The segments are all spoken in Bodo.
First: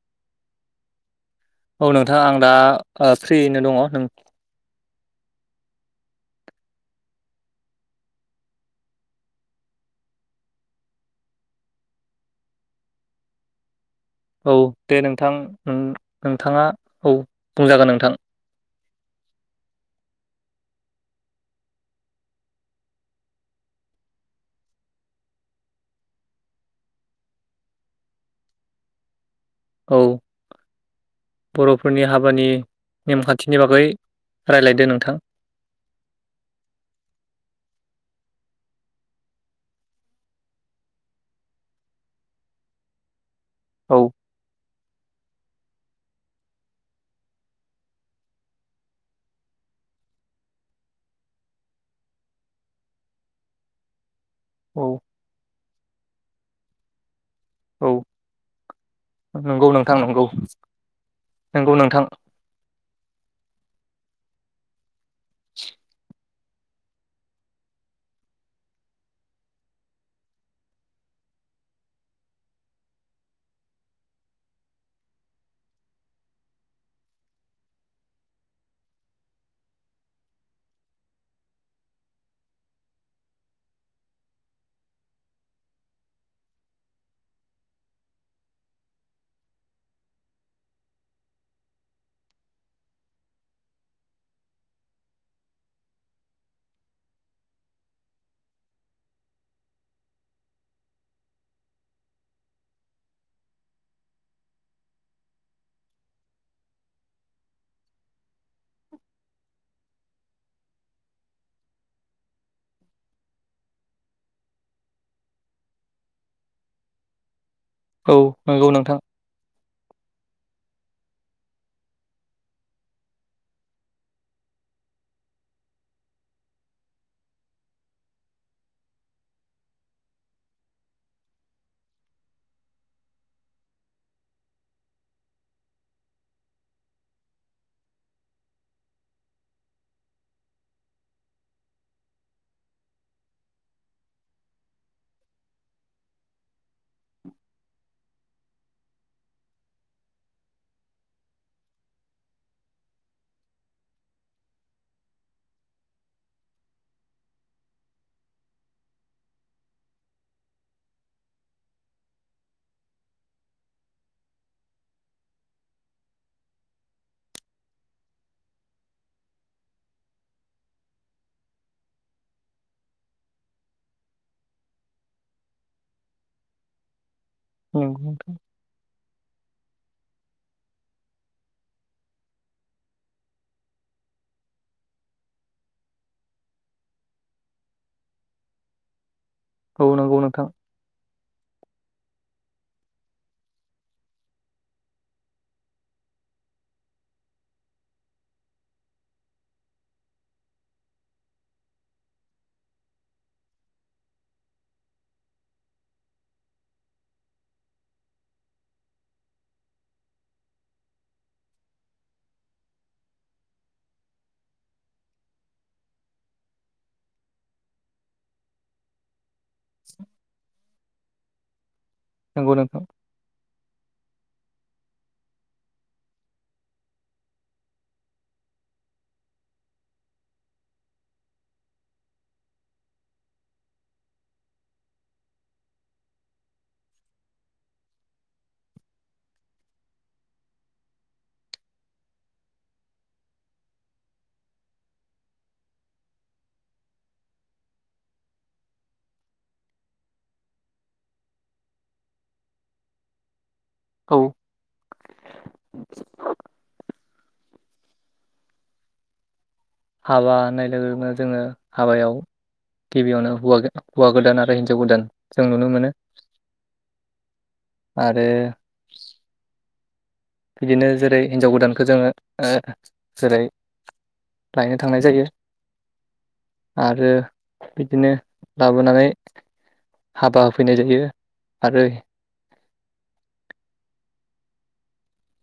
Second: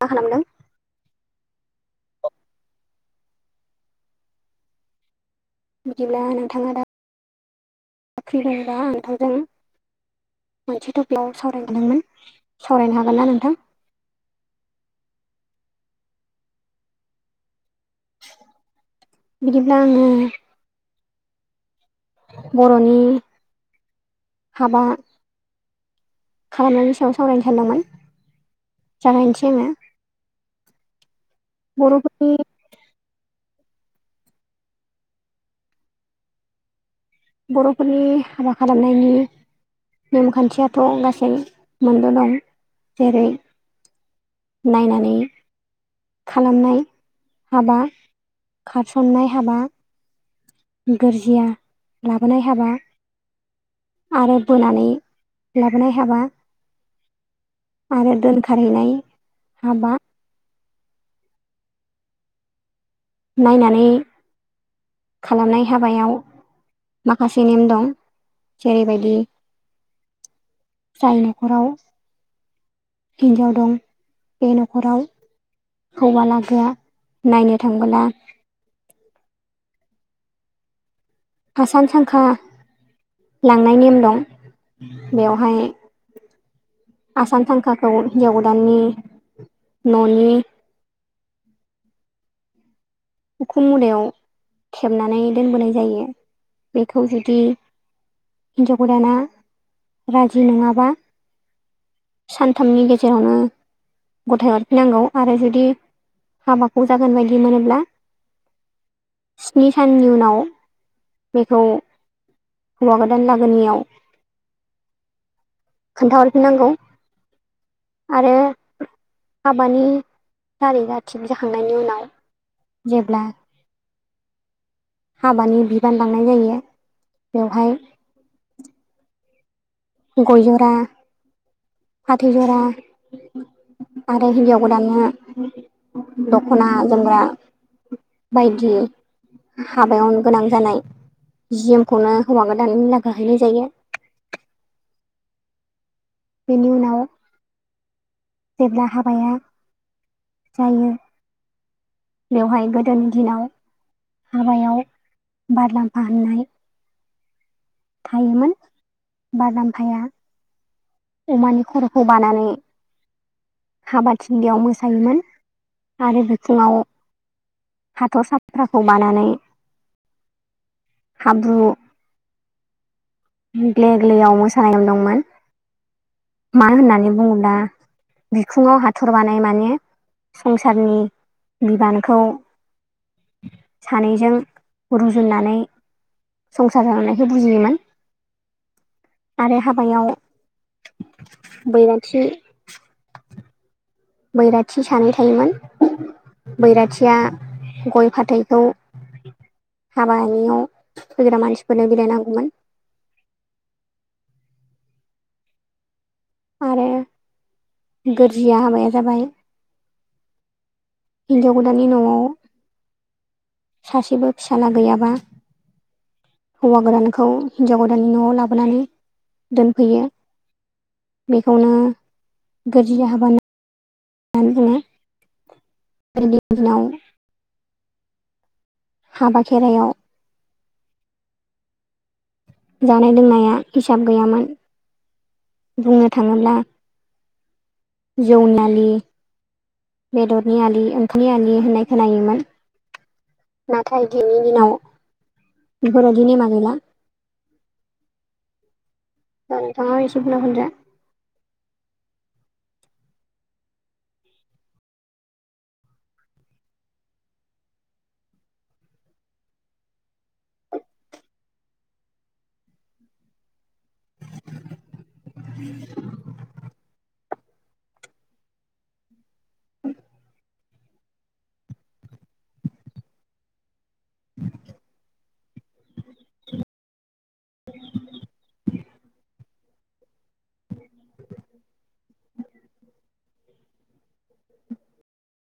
मा खालामदों? औ नोंथां आं दा फ्रियैनो दङ नों बिदिब्ला नोंथांङा दा फ्रि दङबा आं नोंथांजों मोनसे टपिकआव सावरायनो सानदोंमोन सावरायनो हागोनना नोंथां औ दे नोंथां नोंथांङा औ बुंजागोन नोंथां बिदिब्ला आङो बर'नि हाबा खालामनायनि सायाव सावरायनो सानदोंमोन जागायनोसै आङो औ बर'फोरनि हाबानि नेमखान्थिनि बागै रायलायदो नोंथां बर'फोरनि हाबा खालामनायनि नेमखान्थियाथ' गासै मोनद दं जेरै औ नायनानै खालामनाय हाबा खारसननाय हाबा गोरजिया लाबोनाय हाबा आरो बोनानै औ लाबोनाय हाबा औ आरो दोनखारहैनाय नंगौ हाबा नोंथां नंगौ नंगौ नोंथां नायनानै खालामनाय हाबायाव माखासे नेम दं जेरैबायदि जाय न'खराव हिनजाव दं बे न'खराव हौवा लागोआ नायनो थांबोला आसान सांखा लांनाय नेम दं बेवहाय आसान सांखाखौ हिन्जाव गोदाननि न'नि [inaudible] उखुम मुदायाव थेबनानै दोनबोनाय जायो बेखौ जुदि हिजाव गोदाना राजि नङाबा सानथामनि गेजेरावनो गथाय हरफिननांगौ आरो जुदि हाबाखौ जागोन बायदि मोनोब्ला [inaudible] स्नि साननि उनाव बेखौ हौवा गोदान लागोनिआव खोन्था हरफिन नांगौ। औ आरो नंगौ नोंथां हाबानि थारिगा थिग जाखांनायनि उनाव जेब्ला हाबानि बिबान लांनाय जायो बेवहाय गय जरा फाथै जरा आरो हिन्जाव गोदाननो दख'ना जोमग्रा बायदि हाबायावनो गोनां जानाय जि जोमखौनो हौवा गोदान लागोआ हैनाय जायो। बेनि उनाव जेब्ला हाबाया जायो बेवहाय गोदोनि दिनाव हाबायाव बारलाम्फा होननाय थायोमोन। बारलामफाया अमानि खर'खौ बानानै हाबाथिलायाव मोसायोमोन आरो बिथिङाव हाथर' साफ्राखौ बानानै हाब्रु ग्ले ग्लेयाव मोसानाय दंमोन। मानो होननानै बुङोब्ला नंगौ बिखुङाव हाथर बानाय माने संसारनि बिबानखौ सानैजों रुजुननानै संसार जानायखो बुजियोमोन। आरो औ हाबायाव नंगौ नोंथां बैराथि बैराथि सानै थायोमोन। बैराथिया गय फाथैखौ हाबानियाव फैग्रा मानसिफोरनो बिलायनांगौमोन। [inaudible] आरो गोरजिया हाबाया जाबाय हिनजाव गोदाननि न'वाव सासेबो फिसाला गैयाबा हौवा गोदानखौ हिनजाव गोदाननि न'वाव लाबोनानै दोनफैयो बेखौनो नंगौ नोंथां गोरजिया हाबा होना नानै बुङो। [unintelligible] दिनाव हाबा खेरायाव जानाय लोंनाया हिसाब गैयामोन। बुंनो थाङोब्ला जौनालि बेदरनि आलि ओंखामनि आलि होननाय खोनायोमोन। नाथाय दिनैनि दिनाव बिफोरबायदि नेमा गैला। दा नोंथाङा एसे बुंना होनजा औ हाबा होननाय लोगो लोगोनो जोङो हाबायाव गिबियावनो हौवा हौवा गोदान आरो हिनजाव गोदान जों नुनो मोनो आरो बिदिनो जेरै हिनजाव गोदानखो जोङो ओ जेरै लायनो थांनाय जायो। आरो बिदिनो लाबोनानै हाबा होफैनाय जायो आरो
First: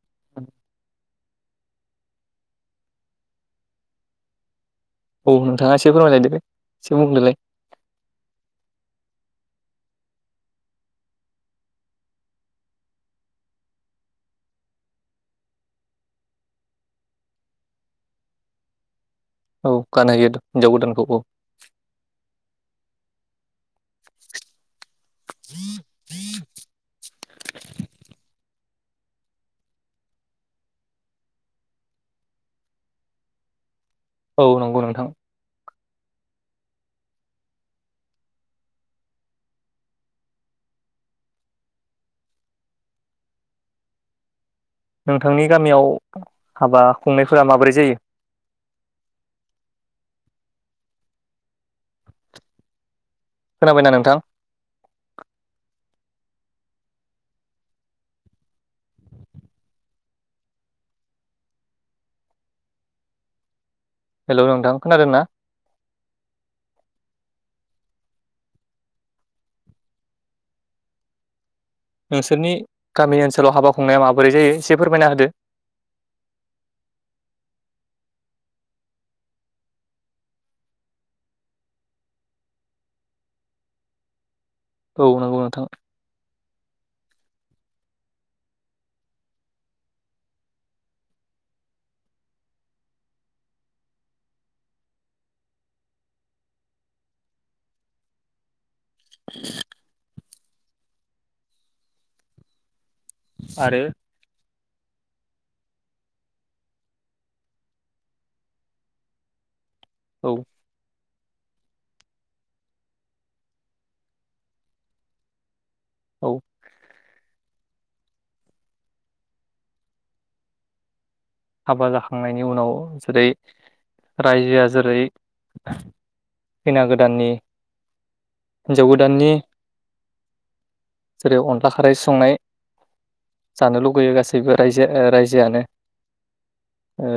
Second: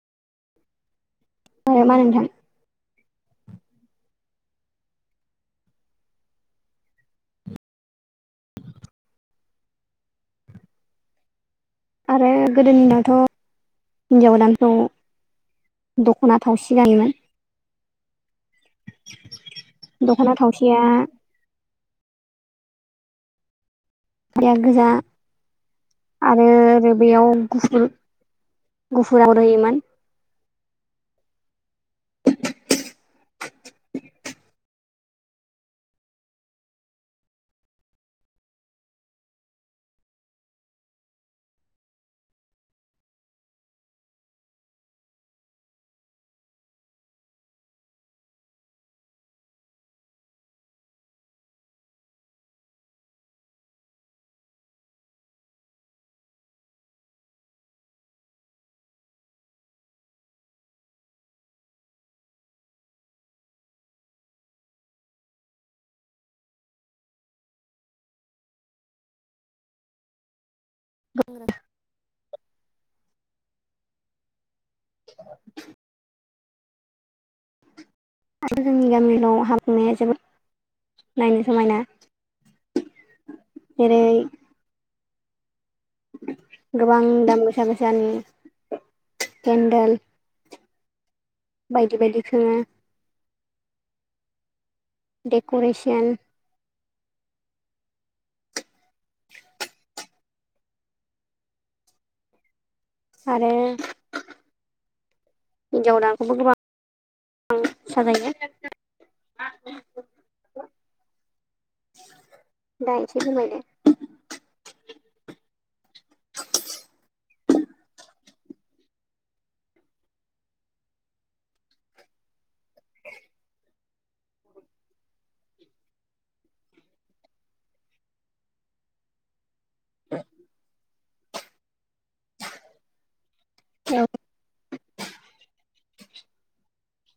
[inaudible] [unintelligible] नामा नोंथां औ नोंथाङा एसे फोरमाय लायदोलाय एसे बुंदोलाय। आरो गोदोनियाथ' हिनजाव गोदानखौ दख'ना थावसि गानोमोन [inaudible] औ गानहोयो दख'ना हिनजाव थावसिया गोदानखौ औ बिराद गोजा आरो बेयाव गुफुर गुफुर आगर होयोमोन [inaudible] औ नंगौ नोंथां नोंथांनि गामियाव हाबा खुंनायफोरा माबोरै जायो? [inaudible] खोनाबायना नोंथां हेलौ नोंथां खोनादों ना? [unintelligible] नोंसोरनि गामि ओनसोलाव हाबा खुंनाया माबोरै जायो एसे फोरमायना होदो आरो जोंनि गामियाव हाबा खुंनाया जोबोद नायनो समायना जेरै औ नंगौ नोंथां गोबां दाम गोसा गोसानि पेन्देल बायदि बायदि खोङो डेक'रेसन [inaudible] आरो हिनजाव गोदानखौबो गोबां साजायो औ दा एसे सोलायबाय औ हाबा जाखांनायनि उनाव जेरै रायजोआ जेरै खैना गोदाननि हिनजाव गोदाननि [inaudible] जेरै अनला खारै संनाय जानो लुगैयो गासैबो रायजो राय जियानो ओ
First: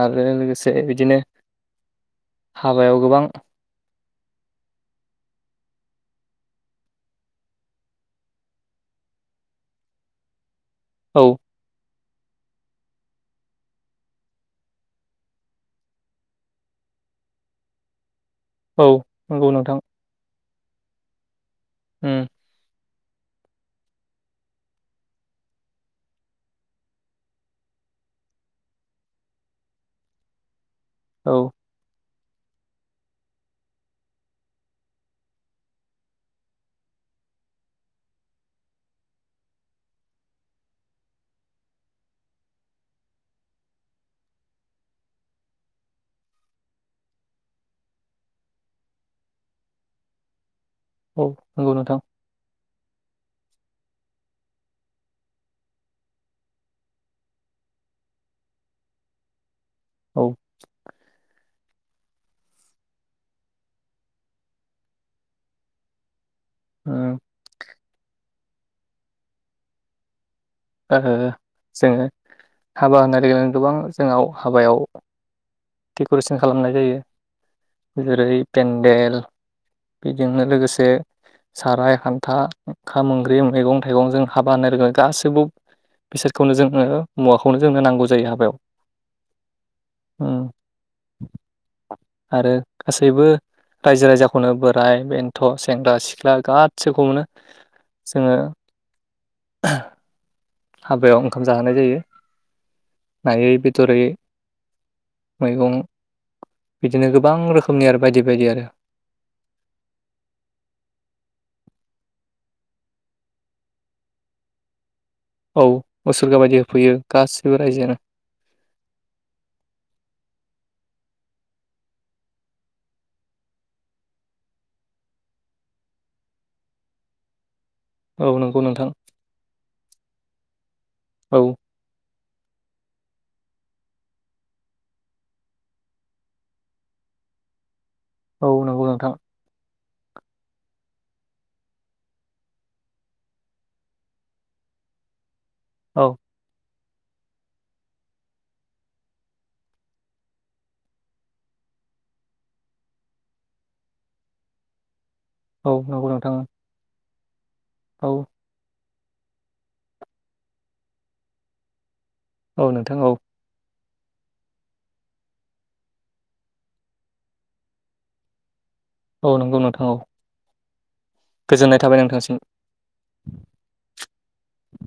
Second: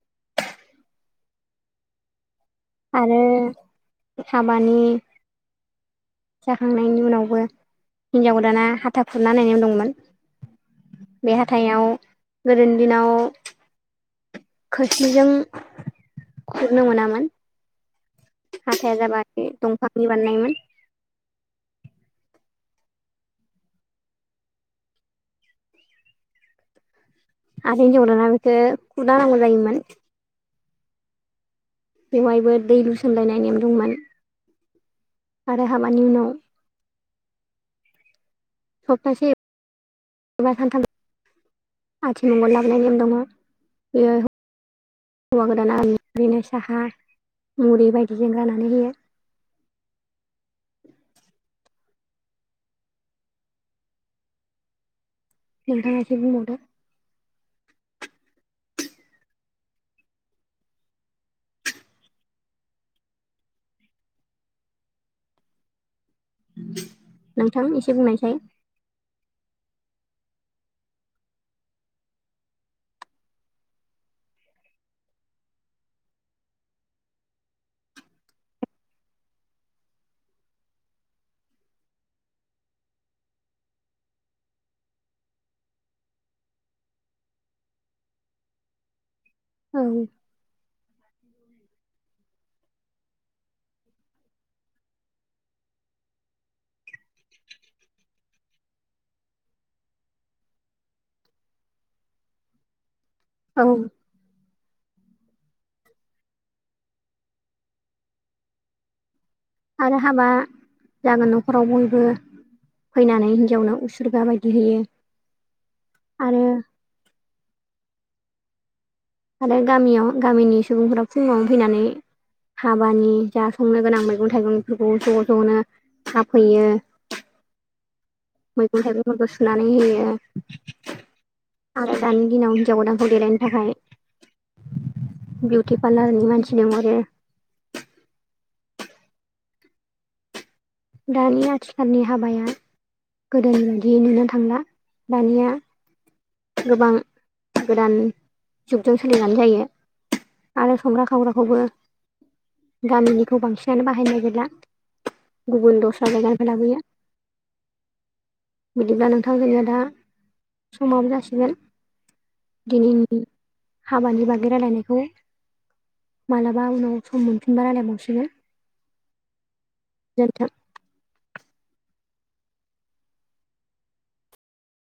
आरो लोगोसे बिदिनो हाबायाव आरो गोबां हाबानि जाखांनायनि उनावबो हिनजाव गोदाना हाथा खुरना सोनार नेम दंमोन औ बे हाथायाव गोदोनि दिनाव खोस्लिजों खुरनो मोनामोन औ हाथाया जाबाय नंगौ नोंथां दंफांनि बानायनायमोन ओम आरो हिन्जावदाना बेखौ खुदा नांगौ जायोमोन। औ बेवहायबो दै लुसनलायनाय नेम दंमोन आरो हाबानि उनाव सप्तासे एबा सानथाम आथिमंगल लांनाय नेम दङो बेयो हौवा गोदाना ओरैनो साहा मुरि बायदिजों राननानै होयो ओ नंगौ नोंथां नोंथाङा इसे बुंबावदो औ उम नोंथां एसे बुंनायसाय जोंङो हाबा होननाय लोगो गोबां जोंनाव हाबायाव डेक'रेसन खालामनाय जायो जेरै पेन्देल बेजोंनो लोगोसे साराय हान्था ओंखाम ओंख्रि मैगं थाइगं जों हाबा होनानो रोङो गाससिबो बेसादखौनो जोङो मुवाखौनो जोंनो नांगौ जायो हाबायाव औ उम आरो गासैबो रायजो राजाखौनो बोराय बेन्थ' सेंग्रा सिख्ला गासैखौ मोनो। जोंङो हाबायाव ओंखाम जाहोनाय जायो नायै औ बेदरै। मैगं बिदिनो गोबां रोखोमनि आरो बायदि बायदि आरो। आरो हाबा जागोन न'खराव बयबो फैनानै हिन्जावनो उसुरगा बायदि होयो। औ आरो उसोरगाबायि होफैयो गासिबो रायजोआनो आरो गामियाव गामिनि सुबुंफोरा फुंङाव फैनानै हाबानि जा संनो गोनां मैगं थाइगंफोरखौ ज' ज'नो थाफैयो। [inaudible] नंगौ मैगं नोंथां थाइगंफोरखौ सुनानै होयो औ आरो दानि दिनाव हिन्जाव गोदानखौ देलायनो थाखाय बिउटि पार्लारनि मानसि लिंहरो। औ नंगौ नोंथां। दानि आथिखालनि हाबाया गोदोनि बायदिय नुनो थांला दानिया औ गोबां गोदान जुगजों सोलिनानै जायो। आरो संग्रा खावग्राखौबो गामिनिखौ बांसिनानो बाहायनाय गैला औ गुबुन नंगौ दस्रा नोंथां जायगानिफ्राय लाबोयो। औ बिदिब्ला नोंथां जोंनिया दा समाबो जासिगोन। औ नोंथां औ दिनैनि हाबानि बागै रायलायनायखौ मालाबा उनाव सम मोनफिनबा रायलायबावसिगोन। औ नंगौ नोंथां औ गोजोनथों। गोजोननाय थाबाय नोंथांसिम।